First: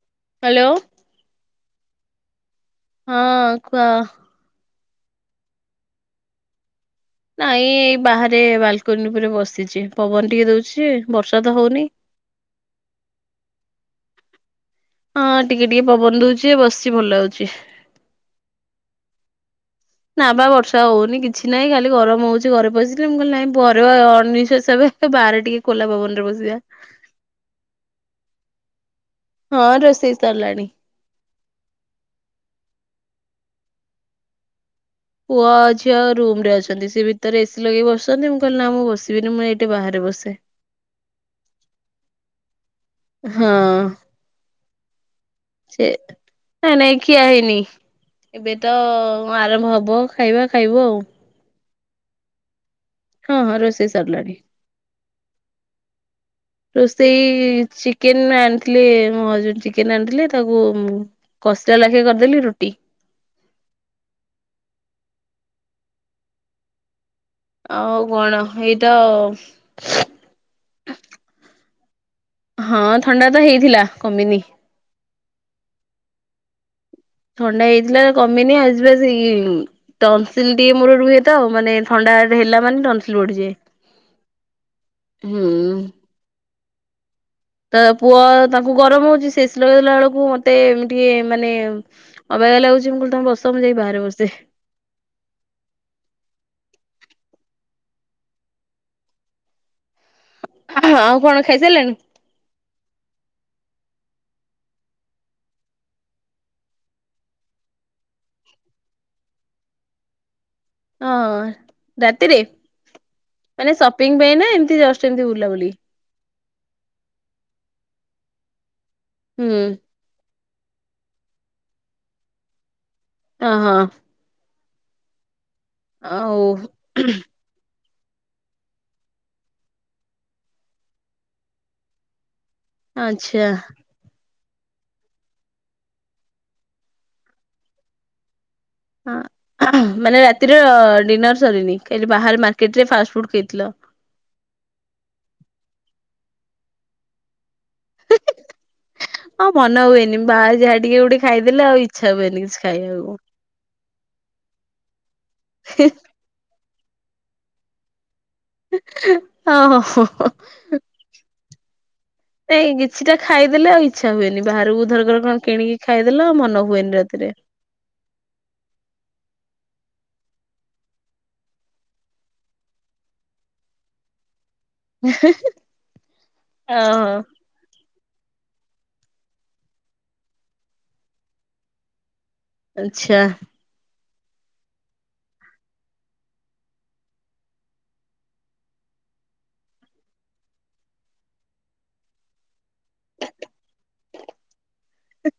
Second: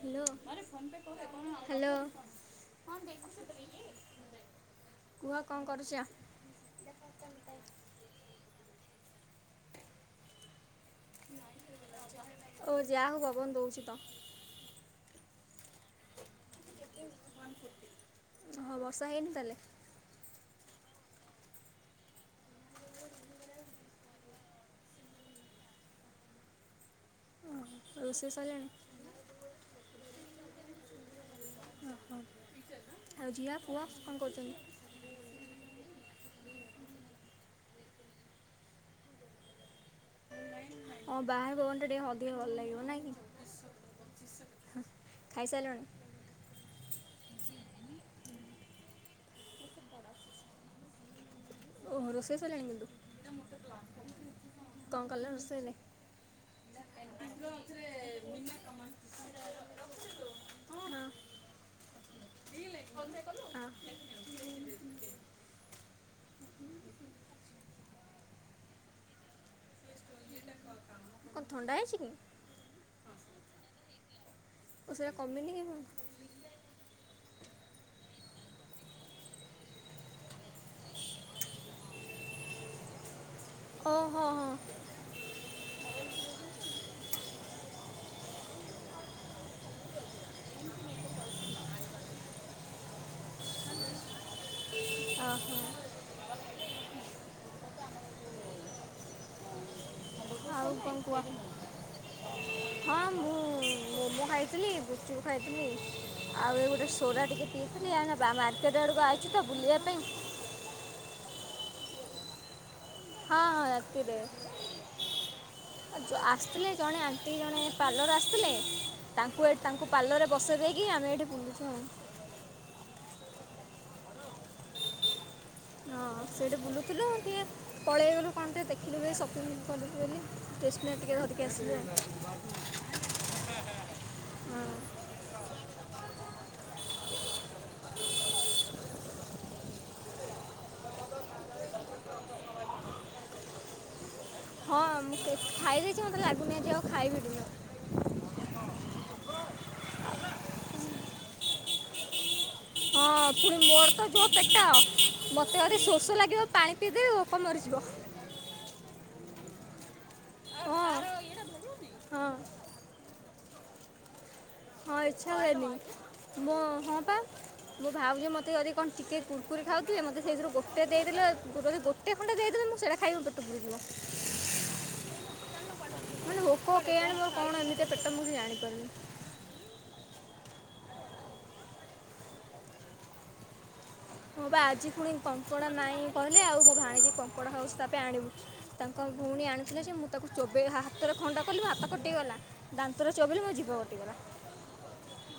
Hello hello. ହଁ କୁହ? କୁହ କଣ କରୁଛ? ନାଇଁ ଏଇ ବାହାରେ ବାଲକନି ଉପରେ ବସିଛି ପବନ ଟିକେ ଦଉଛି ବର୍ଷା ତ ହଉନି। ଓ ଯାହା ହବ ବ ଦଉଛି ତ ହଁ ଟିକେ ଟିକେ ପବନ ଦଉଛି ବସି ଭଲ ହଉଛି। ହଁ ବର୍ଷା ହେଇନି ତାଲେ। ନାବା ବର୍ଷା ହଉନି କିଛି ନାହିଁ ଖାଲି ଗରମ ହଉଛି ଘରେ ପଶିଲେ ମୁଁ କହିଲି ନାଇଁ ଘରେ ଅ ଅନନିଶ୍ୱାସ ହେବି। ବାହାରେ ଟିକେ ଖୋଲା ପବନ ରେ ବସିବା। ରୋଷେଇ ସରିଲାଣି। ହଁ ରୋଷେଇ ସରିଲାଣି। ଓହୋ ଆଉ ଝିଅ ପୁଅ କଣ କରୁଛନ୍ତି। ପୁଅ ଝିଅ ରୁମ ରେ ଅଛନ୍ତି ସେ ଭିତରେ ଏସି ଲଗେଇ ବସଛନ୍ତି ମୁଁ କହିଲି ନା ମୁଁ ବସିବିନି ମୁଁ ଏଇଠି ବାହାରେ ବସିବି। ହଁ ବାହାର ପବନ ଟା ଟିକେ ଅଧିକ ଭଲ ଲାଗିବ ନାଇଁ କି। ହଁ ଖାଇସାରିଲଣି ସେ ନାଇଁ ନାଇଁ ଖିଆ ହେଇନି ଏବେ ତ ଆରମ୍ଭ ହବ ଖାଇବା ଖାଇବୁ ଆଉ। ଓହୋ ରୋଷେଇ ସରିଲାଣି କିନ୍ତୁ। ହଁ ହଁ ରୋଷେଇ ସରିଲାଣି। କଣ କଲ ରୋଷେଇ ରେ। ରୋଷେଇ ଚିକେନ ଆଣିଥିଲେ ମୋର ହଜ୍ ବ୍ୟାଣ୍ଡ ଚିକେନ ଆଣିଥିଲେ ତାକୁ ହଁ ହଁ କଷିଲା ଲାଖେ କରିଦେଲି ରୁଟି। [inaudible] ଆଉ କଣ ହେଇତ। କଣ ଥଣ୍ଡା ହେଇଛି କି। ହଁ ଥଣ୍ଡା ତ ହେଇଥିଲା କମିନୀ। ସେଠା କାମିନୀ କି। [inaudible] ଥଣ୍ଡା ହେଇଥିଲା କମିନି ଆସିବା ସେଇ [inaudible] ଟନସିଲ ଟିକେ ମୋର ରୁହେ ତ ଆ ମାନେ ଥଣ୍ଡା ହେଲା ମାନେ ଟନସିଲ ବଢିଯଏ। ଓଁ ହୋ ହଁ। ହୁଁ। ତ ପୁଅ ତାଙ୍କୁ ଗରମ ହଉଛି ସିଏ ଏସି ଲଗେଇଦଲା ବେଳକୁ ମତେ ଏମିଟିକ। ମାନେ ଅବେଗା ଲାଗୁଛି ମୁଁ କହିଲି ତମ ବସ ମୁଁ ଯାଇ ବାହାରେ ବସେ। [inaudible] [inaudible] ଆଉ କଣ କୁହ। [inaudible] ହଁ ମୋମୋ ଖାଇଥିଲି ଗୁପ୍ ଚୁପ ଖାଇଥିଲି। ଆଉ ଏ ଗୋଟେ ସୋରା ଟିକେ ପିଇଥିଲି ଆ ମାର୍କେଟ ଆଡକୁ ଆଇଛି ତ ବୁଲିବା। ପାଇଁ ହଁ ରାତିରେ ହଁ ହଁ ମାନେ ରାତିରେ ସପିଙ୍ଗ ପାଇଁ ନା ଆଉ ଏମତି ଜଷ୍ଟ ଏମତି ବୁଲା ବୁଲି। ଆସିଥିଲେ ଜଣେ ଆଣ୍ଟି ଜଣେ ପାର୍ଲର ଆସିଥିଲେ ତାଙ୍କୁ ହୁଁ ଏ ତାଙ୍କୁ ପାର୍ଲରରେ ବସେଇ ଦେଇକି ଆମେ ଏଇଠି ବୁଲୁଛୁ ଆଉ। ହ ହଁ। ହଁ ଆଉ ସେଇଟି ବୁଲୁଥିଲୁ ଟିକିଏ। ପଳେଇଗଲୁ କଣ ଟିକେ ଦେଖିଲୁ ବୋଲି ସପିଂ କରିବୁ ବୋଲୀ ଟେସ୍ ନାରି ଟିକେ ଧରିକି ଆସିଲୁ ଆଉ। ଆଛା। ହଁ ମାନେ ରାତିର ଡିନର ସରିନି ଖାଲି ବାହାରେ ମାର୍କେଟରେ ଫାଷ୍ଟ ଫୁଡ ଖାଇଥିଲ। ହଁ ମୁଁ ଖାଇ ଦେଇଛି ମତେ ଲାଗୁନାହିଁ ଆଜି ଆଉ ଖାଇବି ଡିନର ହଉ ମନ ହୁଏନି ବାହାରେ ଯାହା ଟିକେ ଗୋଟେ ଖାଇଦେଲେ ଆଉ ଇଚ୍ଛା ହୁଏନିକିଛି। ହଁ ପୁଣି ମୋର ତ ଯୋଉ ପେଟ ମତେ ଯଦି ଶୋଷ ଲାଗିବ ପାଣି ପଇ ଦେବୀ ଭୋକ ମରିଯିବା। ହଁ ହୋ ହୋ ହ। ହଁ ହଁ ଏଇଁ କିଛିଟା ଖାଇଦେଲେ ଆଉ ଇ ଛା ହୁଏନି ବାହାରକୁ ହଁ ଧର ଘର ଇଚ୍ଛା କଣ ହୁଏନି କିଣିକି ଖାଇଦେଲ ମୋ ମନ ହଁ ହୁଏନି ପା ରାତିରେ। ମୋ ଭାଉଜ ମତେ ଯଦି କଣ ଟିକେ କୁୁରୁକୁରି ଖାଉଥିଲେ ମତେ ସେଇଥିରୁ ଗୋଟେ ଦେଇଦେଲେ [unintelligible] ଗୋଟେ ଖଣ୍ଡେ ଦେଇଦେଲେ ମୁଁ ସେଇଟା ଖାଇବି ପେଟ ପୁରିଯିବ। ମାନେ ଭୋକ କେ ଓହୋ ଯାଣି କଣ ଏମିତିଆ ପେଟ ମୁଁ କି ଜାଣିପାରୁନି। ଆଚ୍ଛା। ହଁ ବା ଆଜି ଫୁଣି କଙ୍କଡ଼ା ନାଇଁ କହିଲେ ଆଉ ମୋ ଭାଣିଜି କଙ୍କଡ଼ା ହାଉସ୍ ତାପା ଆଣିବୁ। ତାଙ୍କ ଭଉଣୀ ଆଣିଥିଲେ ଯେ ମୁଁ ତାକୁ ଚୋବେ ହା ହାତରେ ଖଣ୍ଡା କଲି ହାତ କଟିଗଲା। ଦାନ୍ତରେ ଚୋବେଇଲି ମୋ ଜିଭ କଟିଗଲା। ହ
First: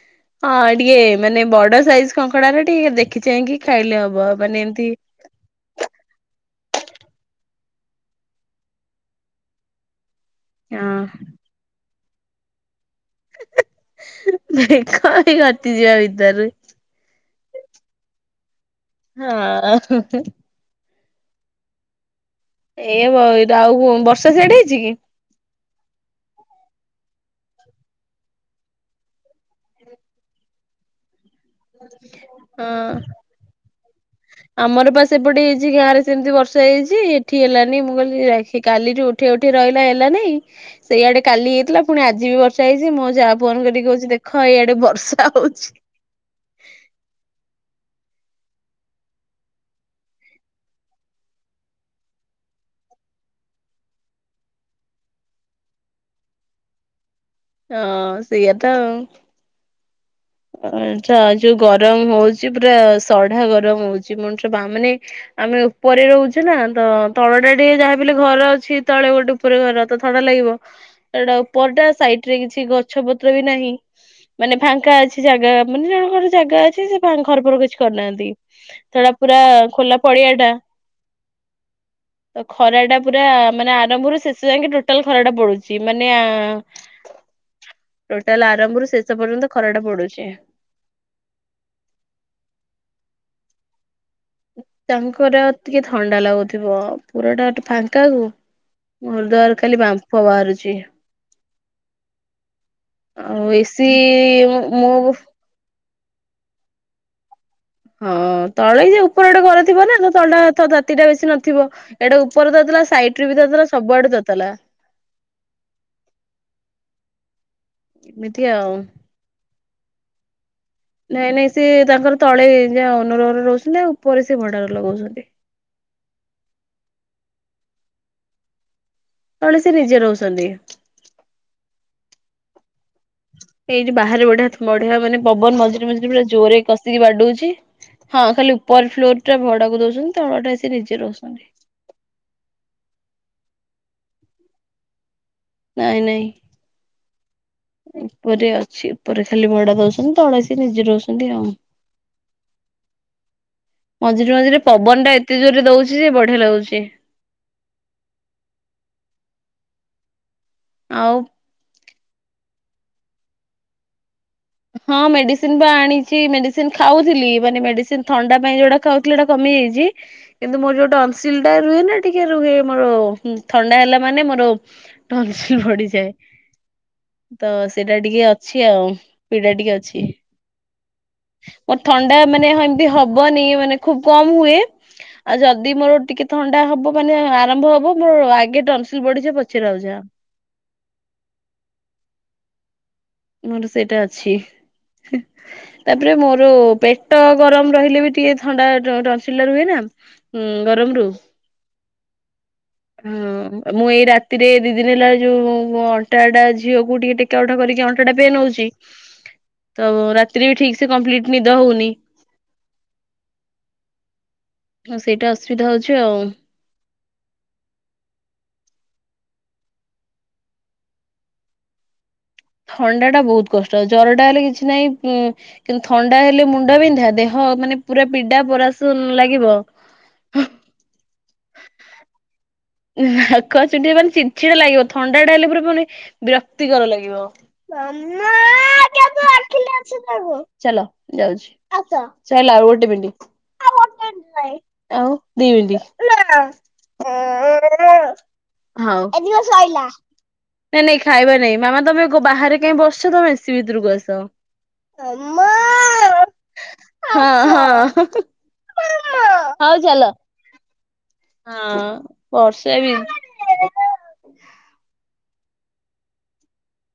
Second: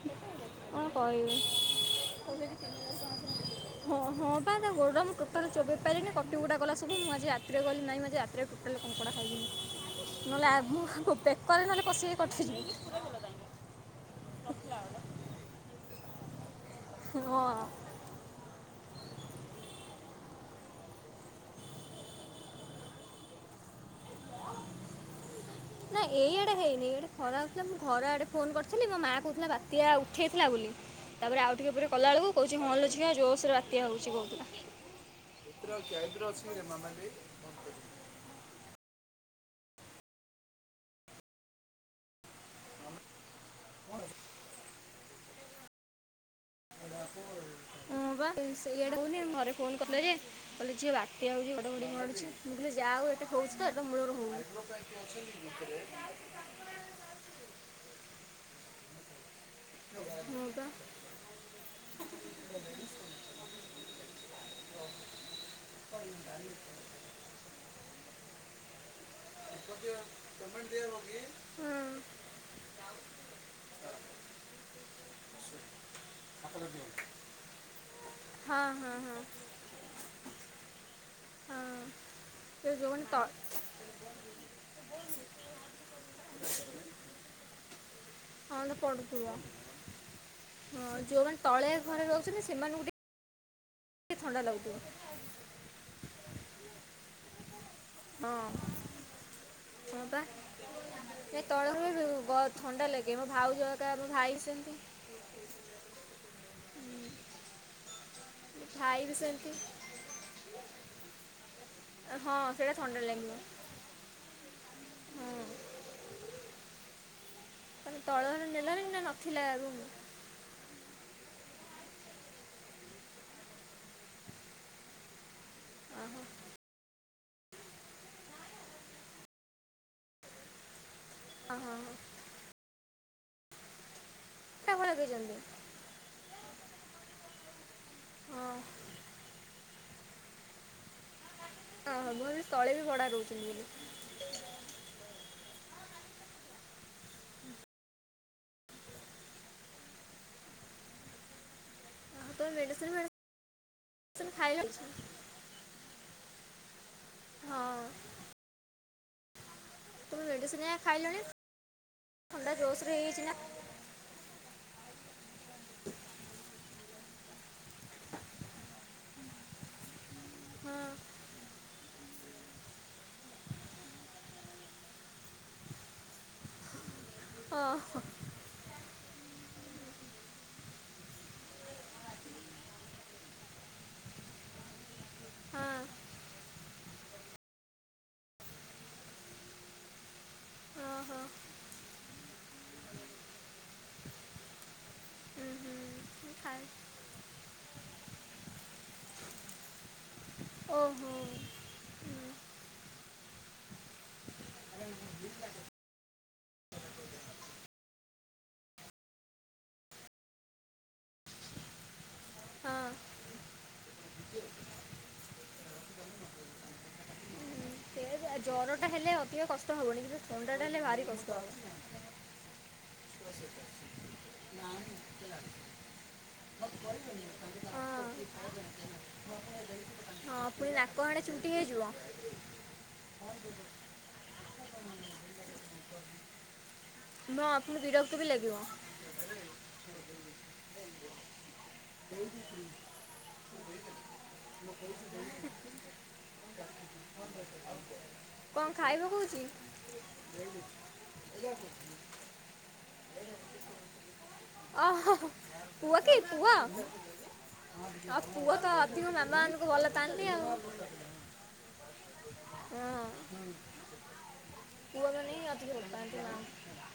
ହଁ କଣ କହିବି ବଡ ସାଇଜ କଙ୍କଡାରେ ଟିକେ ଦେଖି ଚାହିଁକି ଖାଇଲେ ହଁ ହବ ହଁ ପା ମାନେ ତା ଏମିତି ଗୋଡ଼ ମୁଁ ତାର ଚୋବେଇ ପାରିଲିନି କଟିି କୁଟା ଗଲା ସବୁ ମୁଁ ଆଜି ରାତିରେ ଗଲି ନାହିଁ ଆଜି ରାତିରେ ଟୋଟାଲି କଙ୍କଡ଼ା ଖାଇବିନି। ନହେଲେ ଆଗ୍ ମୁଁ ହଁ ପୋ ପେକରରେ ନହେଲେ କଷିକି କରିଥିଲି। ଭାଇ ଖ ପାଇଁ କଟି ଯିବ ଭିତରୁ। ହଁ ହଁ। ଏଇ ବଇଦ ଆଉ ବର୍ଷା ଛାଡି ଯାଇଚି କି? ହ ନା ଏଇଆଡେ ହେଇନି ଇଆଡେ ଖରା ହଉଥିଲା ମୁଁ ଘର ଆଡେ ଫୋନ କରିଥିଲି ମୋ ମା କହୁଥିଲା ବାତ୍ୟା ଉଠେଇଥିଲା ବୋଲି। ତାପରେ ଆଉ ଟିକେ ପରେ କଲା ବେଳକୁ କହୁଛି ହଁ। ହଁଲୋ ଝିଅ ଜୋସରେ ବାତ୍ୟା ହଉଛି କଉ ଆମର ପା ସେପଟେ ହେଇଛି ଗାଁରେ ସେମିତି ବର୍ଷା ହେଇଛି ଏଠି ଠି ହେଲାନି ମୁଁ କହିଲି କାଲିଠୁ ଉଠି ଉଠି ରହିଲା ହେଲାନେଇଁ। ସେଇଆଡେ କାଲି ହେଇଥିଲା ପୁଣି ଆଜି ବି ବର୍ଷା ହେଇଛି ମୋ ଯାଆ ଫୋନ୍ କରିକି କହୁଛି ଦେଖ ଏଇଆଡେ ବର୍ଷା ହଉଛି। ହଁ ବା ସେଇଆଡେ ହଉନି ଘରେ ଫୋନ କରିଲେ ଯେ [inaudible] କହିଲେ ଝିଅ ବାତ୍ୟା ହଉଛି ଘଡଘଡି ମଡୁଛି ମୁଁ କହିଲି ଯାହା ହଉ ଏଟ ହଉଛି ତ ଏଠିି ମୂଳରୁ ହଉନି। ଯୁଗରେ। ହଁ ସେଇଆ ତ ଆଉ। ହଁ ଆଛା ଯୋଉ ଗରମ ହଉଛି ପୁରା ସଢା ଗରମ ହଉ ଚି ମଣିଷ ବା ମାନେ ଆମେ ଉପରେ ରହୁଚୁ ନା ତ ତଳଟା ଟିକେ ଯାହାବି ହେଲେ ଘର ଅଛି। ତଳେ ଗୋଟେ ଉପୁରେ ଘର ତ ଥଡା ଲାଗିବ। ସେଟା ଉପର ଟା ସାଇଟ୍ ରେ କିଛି ଗଛ ପତ୍ର ବି ନାହିଁ ମାନେ ଫାଙ୍କା ଅଛି। ଗା ମାନେ ଜଣଙ୍କର ଜାଗା ଅଛି ସେ ଘର ଫର କିଛି କରିନାହାନ୍ତି ଥଡା ପୁରା ଆ ଖୋଲା ପଡିଆ ଟା ତ ସେ ଖରା ଟା ଯେଉଁମାନେ ତ ପୁରା। ମାନେ ଆରମ୍ଭରୁ ଶେଷ ଯାଙ୍କେ ଟୋଟାଲ ଖରା ଟା ପଡୁଛି ମାନେ ଆ ଟୋଟାଲ ହଁ ତ ଆରମ୍ଭରୁ ପଡ଼ୁଥିବ ଶେଷପର୍ଯ୍ୟନ୍ତ ଖରା ଟା ପଡୁଛି। ହଁ ଯୋଉମାନେ ତଳିଆ ଘରେ ରହୁଛନ୍ତି ସେମାନଙ୍କୁ ଟିକେ ଥଣ୍ଡା ଲାଗୁଥିବ। ତାଙ୍କର ତିକେ ଥଣ୍ଡା ଲାଗୁଥିବ ପୁରଟା ଟିକେ ଫା ଙ୍କା କୁ ହଁ ମର ଦେହରୁ ଖାଲି ହଁ ବା ବାମ୍ଫ ବାହାରୁଛି। ଏ ତଳରୁ ବତ ଥଣ୍ଡା ଲାଗେ ମୋ ଆଉ ଭାଉ ଏସି ହକା ମୋ ଭାଇ ସେମିତି। ମୁଁ ହଁ ମୋ ତଳେ ଯ ଭାଇ ବି ଉପର ଟା ସେମିତି ଘର ଥିବ ନା ତ ତଳଟା ତ ତାତି ଟା ବେଶୀ ନଥିବ। ଏଇଟେ ହଁ ଉପରୁ ସେଇଟା ତାତିଲା ଥଣ୍ଡା ସାଇଟ୍ ରେ ଲାଗିବ ବି ତାତିଲା ସବୁଆଡେ ତତଲା। ହଁ ତଳ ଏମିତି ଘର ଆଉ। ନେଲାନି ନା ନଥିଲା ରୁମୁ। ନାଇଁ ନାଇଁ ସେଏ ତାଙ୍କର ତଳେ ଯିଏ ଅନୋରହର ରହୁଛନ୍ତି ଆଉ ଉପର ଘର ସେ ଭଡା ରେ ଲଗଉଛନ୍ତି। ଓ ହୋ। ତଳେ ସେ ନିଜେ ରହୁସନ୍ତି। ଅ ହଁ ହଁ ହଁ। ଏଇଠି ବାହାରେ ବଢିଆ ଥ ତା ଭଲ ବଢଆ, ମାନେ ଲଗେଇଛନ୍ତି ପବନ ମଝିରେ ମଝିରେ ପୁରା ଜୋରରେ କଷ୍ ସେକି ବାଡଉଛି। ହଁ ଖାଲି ଉପର ଫ୍ଲୋର୍ ଟା ଭଡାକୁ ଦଉଛନ୍ତି। ତଳ ଟା ସେ ନିଜେ ରହୁସନ୍ତି। ଓହ! ମୁଁ ଭାବିଲି ତଳେ ବି ଭଢା ରହୁଛନ୍ତି ବୋଲି। ନାଇଁ ନାଇଁ। ଉପରେ ଅଛି, ଉପରେ ଖାଲି ଭଡ଼ା ଦଉଛନ୍ତି ତଳେ ସେ ନିଜେ ରହୁସନ୍ତି ଆଉ। ଆଉ ତୁମେ ମେଡ଼ିସିନ ମେଡ଼ିସିନ ମଝିରେ ଖାଇଲ ମଝିରେ ପବନ ଟା ଏତେ ଜୋରରେ ଦଉଛି ଯେ, ବଢିଆ ଲାଗୁଛି। ହଁ। ତୁମେ ମେଡିସିନ୍ ଆ ଆଉ ଖାଇଲଣି ଥଣ୍ଡା ଜୋର୍ ସୋର ରେ ହେଇଯାଇଛି ନା? ହଁ, ମେଡିସିନ ପା ଆଣିଛି, ମେଡିସିନ୍ ଖାଉଥିଲି। ମାନେ ମେଡିସିନ୍ ଥଣ୍ଡା ପାଇଁ ଯୋଉଟା ଖାଉଥିଲି ହେଟା କମିଯାଇଛି। କିନ୍ତୁ, ମୋର ଯୋଉଟା ଅଂଶିଲ ଟା ରୁହେ ନା ଟିକେ ରୁହେ, ମୋର ଥଣ୍ଡା ହେଲା ମାନେ ମୋର ଟନସିଲ୍ ବଢିଯାଏ। ତ ହଁ ସେଇଟା ହଁ ଟିକେ ଅଛି ଆଉ, ପୀଡା ଟିକେ ଅଛି। ମୋ ଥଣ୍ଡା ମାନେ ହେମିତି ହବନି, ମାନେ ଖୁବ କମ୍ ହୁଏ। ଆଉ ହଁ ଯଦି ମୋର ଟିକେ ଥଣ୍ଡା ହବ ମାନେ ଆରମ୍ଭ ହବ, ମୋ ଆଗେ ଟନ୍ସିଲ୍ ବଢି ଯାଏ, ପଛରେ ଆଉ ଯାହା। ହଁ ହଁ ମୋର ସେଇଟା ଅଛି। ହୁଁ ତାପରେ ହୁଁ ମୋର ଖାଇ ପେଟ ଗରମ ରହିଲେ ବି ଟିକେ ଥଣ୍ଡା ଟହସିଲା ରୁହେ ନା! ହୁଁ ଗରମ ରୁ ହୁଁ। ହଁ, ମୁଁ ଏଇ ରାତିରେ ଦି ଦିନ ହେଲା ଯୋଉ ଅଣ୍ଟାଟା ଝିଅକୁ ଟିକେ ଟେକା ଉଠା କରିକି ଅଣ୍ଟାଟା ପେନ୍ ହଉଛି। ତ ରାତିି ବି ଠିକ୍ ସେ କମ୍ପ୍ଲିଟ୍ ନିଦ ହଉନି। ହଁ ହଁ, ସେଇଟା ଅସୁବିଧା ହଉଛି ଆଉ! ସେ ଜ୍ୱରଟା ହେଲେ ଅଧିକ କଷ୍ଟ ହେବନି। କିନ୍ତୁ ଥଣ୍ଡାଟା ହେଲେ ଭାରି କଷ୍ଟ ହବ। ଥଣ୍ଡା ଟା ବହୁତ କଷ୍ଟ। ଜରଟା ହେଲେ କିଛି ନାହିଁ ଉଁ କିନ୍ତୁ ଥଣ୍ଡା ହେଲେ ମୁଣ୍ଡ ବିନ୍ଧା, ଦେହ ମାନେ ହଁ ପୁରା ପିଡା ପୁରା ଶୂନ୍ ଲାଗିବ। ହଁ, ପୁଣି ନାକ ଆଡେ ଚୁଣ୍ଟି ହେଇଯିବଁ। ନାକ ଚୁଣ୍ଟି ମାନେ, ଚିଡ଼ଚିଡା ଲାଗିବ। ଥଣ୍ଡା ଟା ହେଲା ପରେ ପୁଣି ବିରକ୍ତିକର ଲାଗିବ। ହଁ ପୁଣି ବିରକ୍ତ ବି ଲାଗିବ ଚାଲ ଯାଉଛି। ଚାଲ ଆଉ ଗୋଟେ ମିନ୍ଟି। ଆଉ ଦି ମିନ୍ଟି। କ'ଣ ହଉ ଖାଇବ କହୁଛି ନାଇଁ ନାଇଁ ଖାଇବା ନାଇଁ, ମାମା ତମେ ବାହାରେ କାଇଁ ବସ୍ ଛା, ତମେ ଏସିଭିତରକୁ ଆସ। ଓହ! ହ ହ ମାମା। ପୁଅ କି ପୁଅ? ହଁ ହଁ। ଆଉ, ପୁଅ ତ ଅଧିକ ମାମା ମାନଙ୍କୁ ହଉ ଭଲ ଚାଲ ପାଆନ୍ତି ଆଉ। ହଁ। ବର୍ଷା ବି ହଁ, ପୁଅ ମାନେ ହିଁ ଅଧିକ ଭଲ ପାଆନ୍ତି। ମା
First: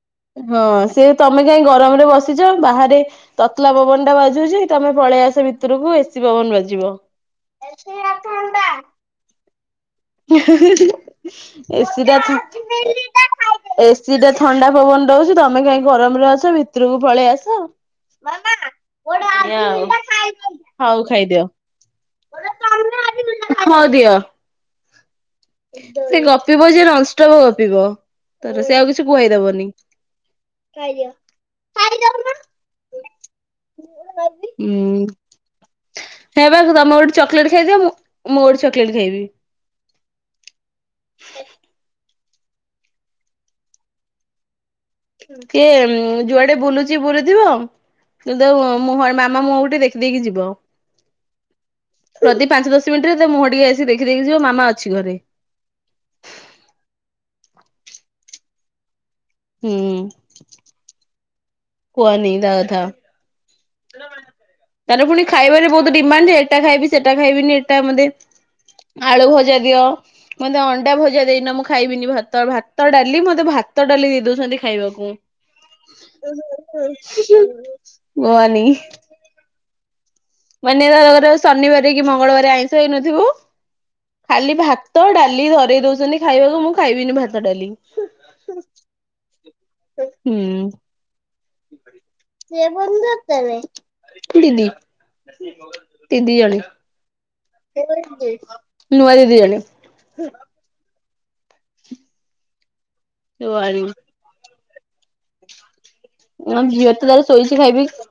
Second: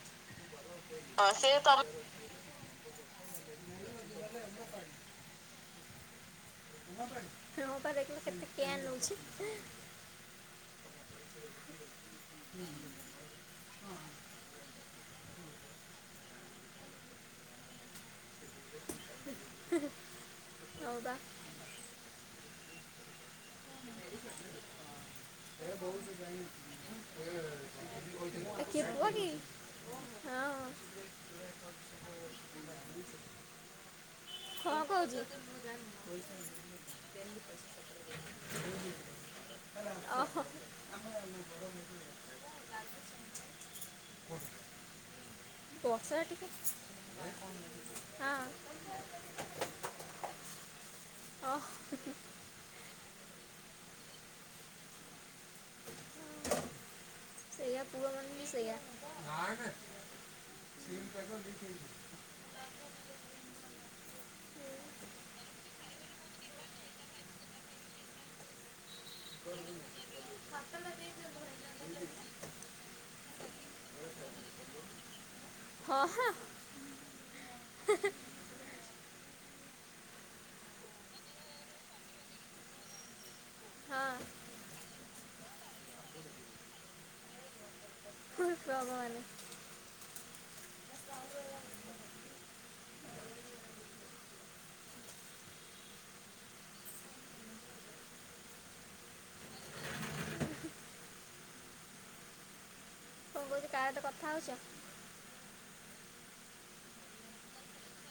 ହଁ, ସେ ତମେ କାହିଁ ଗରମ ରେ ବସିଛ, ବାହାରେ ତତଲା ପବନ ଟା ବାଜୁଛି, ତମେ ପଳେଇ ଆସ ଭିତରକୁ, ଏସି ପବନ ବାଜ୍ ହିଁ ପା ଦେଖିଲ କେତେ କେୟାର ନଉଛି? [unintelligible] ଏସିଟା ଏସିି ଟା ଥଣ୍ଡା ପବନ ଦଉଛି, ତମେ କାଇଁ ଗରମରେ ଅଛ, ଭିତରକୁ ପଳେଇ ଆସ। [unintelligible] ଏୟା ଆଉ। ହଉ ଖାଇଦିଅ, ହଉଦିଅ। ସେ ଗପିବ ଯେ ନନଷ୍ଟପ ଗପିବ ଏ ତାର। ସେ କିଏ ଆଉ କିଛି ପୁଅ କି କୁହାଇ ଦବ ନି। ହଁ ଖାଇଦିଅ। ଖାଇଦୋଉନୁ। [inaudible] କ'ଣ ହୁଁ କହୁଛୁ ହେ ବା ତମ ଗୋଟେ ଚକୋଲେଟ ଖାଇଦିଅ ମୁଁ ମୁଁ ଗୋଟେ ଚକୋଲେଟ ଖାଇବି। [inaudible] ଅ [unintelligible] ୟେ ବର୍ଷା ଟିକେ ଯୁଆଡ଼େ ବୁଲୁ ଚି। ବୁଲୁଥିବ ହଁ କିନ୍ତୁ ମୋହ ମାମା ମୁହଁଟିକେ ଦେଖି ଦେଇ ଯିବ। ଓହ [unintelligible] ପ୍ରତି ପାଞ୍ଚ ଦଶ ମିନିଟ ରେ ତ ମୁହଁଟିକୁ ସିଏ ଦେଖି ଦେଇ ଯିବ ମାମା ଅଛି ଘରେ। ସେଇଆପୁଅ ମାନେ ସେଇଆ। ହଁ ହୁଁ। [unintelligible] କୁହନି ତା କଥା। [inaudible] ତାରେ ପୁଣି ଖାଇବାରେ ବହୁତ ଡିମାଣ୍ଡ ଯେ ଖାଇବି ସେଟା ଖାଇବିନି ଏଇଟା ମତେ ଆଳୁ ଭଜା ଦିଅ। ମତେ ଅଣ୍ଡା ଭଜା ଦେଇନ ମୁଁ ଖାଇବିନି ଭାତ। ଭାତ, ଡାଲି ମତେ ଭାତ ଡାଲି ଦେଇ ଦୋଉଚନ୍ତି ଖାଇବାକୁ। ହଁ ହଁ [inaudible] କୁହନି। ମାନେ ତାର ଶନିବାରେ କି ମଙ୍ଗଳବାରେ ଆଇଁଷ ହେଇନଥିବୁ ଖାଲି ଭାତ ଡାଲି ଧରେଇ ଦୋଉଚନ୍ତି ଖାଇବାକୁ ମୁଁ ଖାଇବିନି ଭାତ ଡାଲି। ଭଗବାନ। [unintelligible] ହୁଁ। [unintelligible] [inaudible] ଦିଦି ଜଣେ। [inaudible] ନୁଆ ଦିଦି ଜଣେ। ମୁଁ କହିଲି କା ସହ କଥା ହୋଉଚ? ହ ଝିଅ ତ ତାର ଶୋଇଚି ଖାଇପିଇ କି।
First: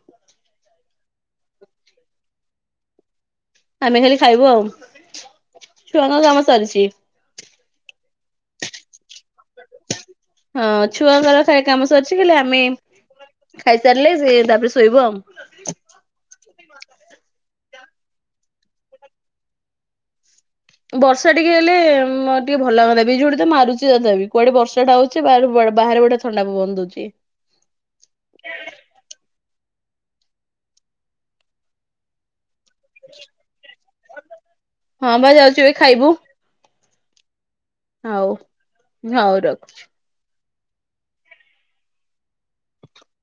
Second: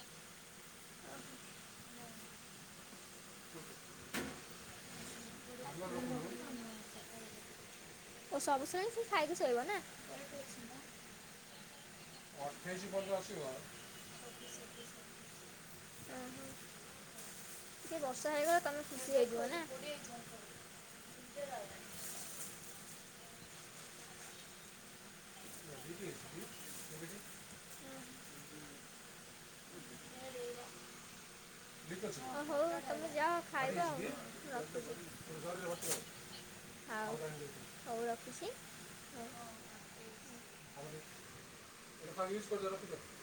ଆମେ ଖାଲି ଖାଇବୁ ଆଉ। ଛୁଆଙ୍କ କାମ ସରିଚି। ଓ ସବୁସରିଚି ଖାଇକି ଶୋଇବ ନା। ହଁ ଛୁଆ ଖାଏ କାମ ସରିଚି ହେଲେ ଆମେ ଓହୋ ଖାଇ ଚାଲିଲେ ସେ ତାପରେ ଶୋଇବୁ ଆଉ। ଟିକେ ବର୍ଷା ହେଇଗଲା ତମେ ଖୁସି ହେଇଯିବ ନା। ବର୍ଷା ଟିକେ ହେଲେ ଟିକେ ମତଟିକେ ଭଲାଗନ୍ତା ବିଜୁଳି ତ ମାରୁଚି ତଥାପି କୁଆଡେ ବର୍ଷା ଟା ହୋଉଚି ବା [unintelligible] ବାହାରେ ବଢିଆ ଥଣ୍ଡା ପବନ ଦୋଉଚି। ଅ ହଉ ତମେ ଯାଅ ଖାଇବ ଆଉ ରଖୁଚି। ହଁ ପା ଯାଉଚି ଏଇ ଖାଇବୁ। ଆଉ ହଉ ହଉ ରଖୁଚି। [unintelligible]